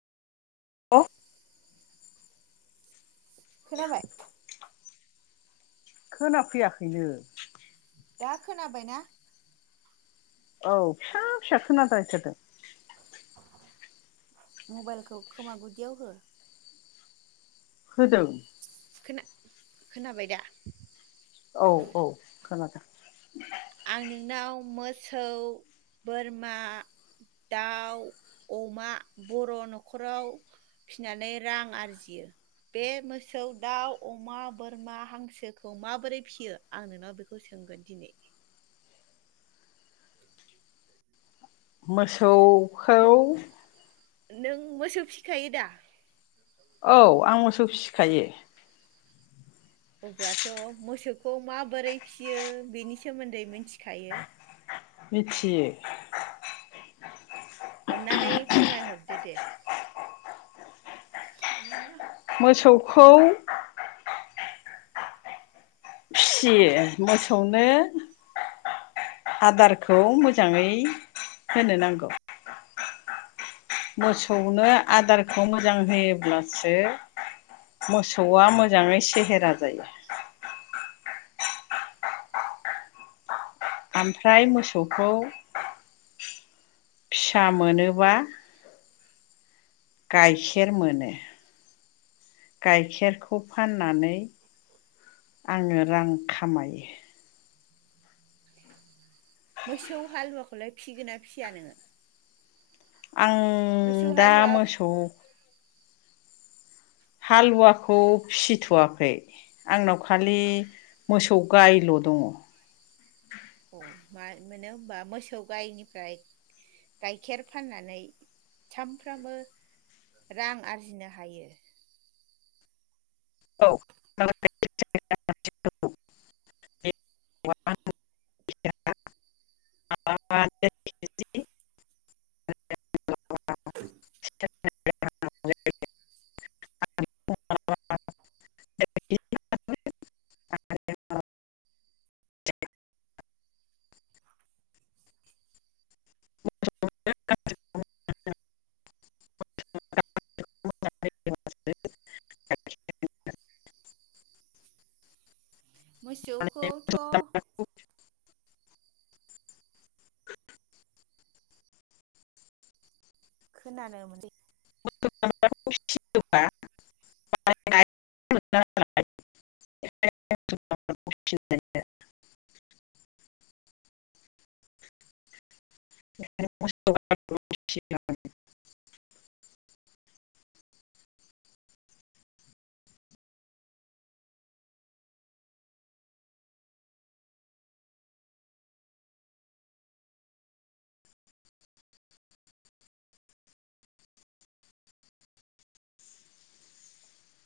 अ खोनाबाय? खोना फैयाखैनो। दा खोनाबायना? औ फिसा फिसा खोनाद्राय थारदों। मबाइलखौ खोमा गुदियाव हो। होदों। खोना खोनाबाय दा? औ औ खोनादों। आं नोंनाव मोसौ बोरमा दाउ अमा बर' न'खराव फिनानै रां आरजियो बे मोसौ दाउ अमा बोरमा हांसोखौ माबोरै फिसियो आं नोंनाव बेखौ सोंगोन दिनै। मोसौ खौ नों मोसौ फिखायो दा? औ आं मोसौ फिसिखायो। अब्लाथ' मोसौखौ माबोरै फियो बेनि सोमोन्दै मिथिखायो? मिथियो। अननानै फोरमायहरदो दे। [unintelligible] मोसौखौ फियो मोसौनो आदारखौ मोजाङै होनो नांगौ। औ मोसौनो आदारखौ मोजां होयोब्लासो मोसौआ मोजाङै सेहेरा जायो। आमफ्राय मोसौखौ फिसा मोनोब्ला गाइखेर मोनो। गाइखेरखौ फाननानै आङो रां खामायो। मोसौ हालुवाखौलाय फिसिगोन ना फिसिया नोङो? आं मोसौ दा हालुवाखौ मोसौ हालुवाखौ फिसिथ'वाखै आंनाव खालि मोसौ गायल' दङ। अ मा मोनो होनबा मोसौ गायनिफ्राय गाइखेर फाननानै सामफ्रामबो रां आरजिनो हायो। औ [unintelligible] [unintelligible] [inaudible] [unintelligible] [unintelligible] [unintelligible] मोसौखौथ' खोनानो मोनसै [unintelligible] [unintelligible]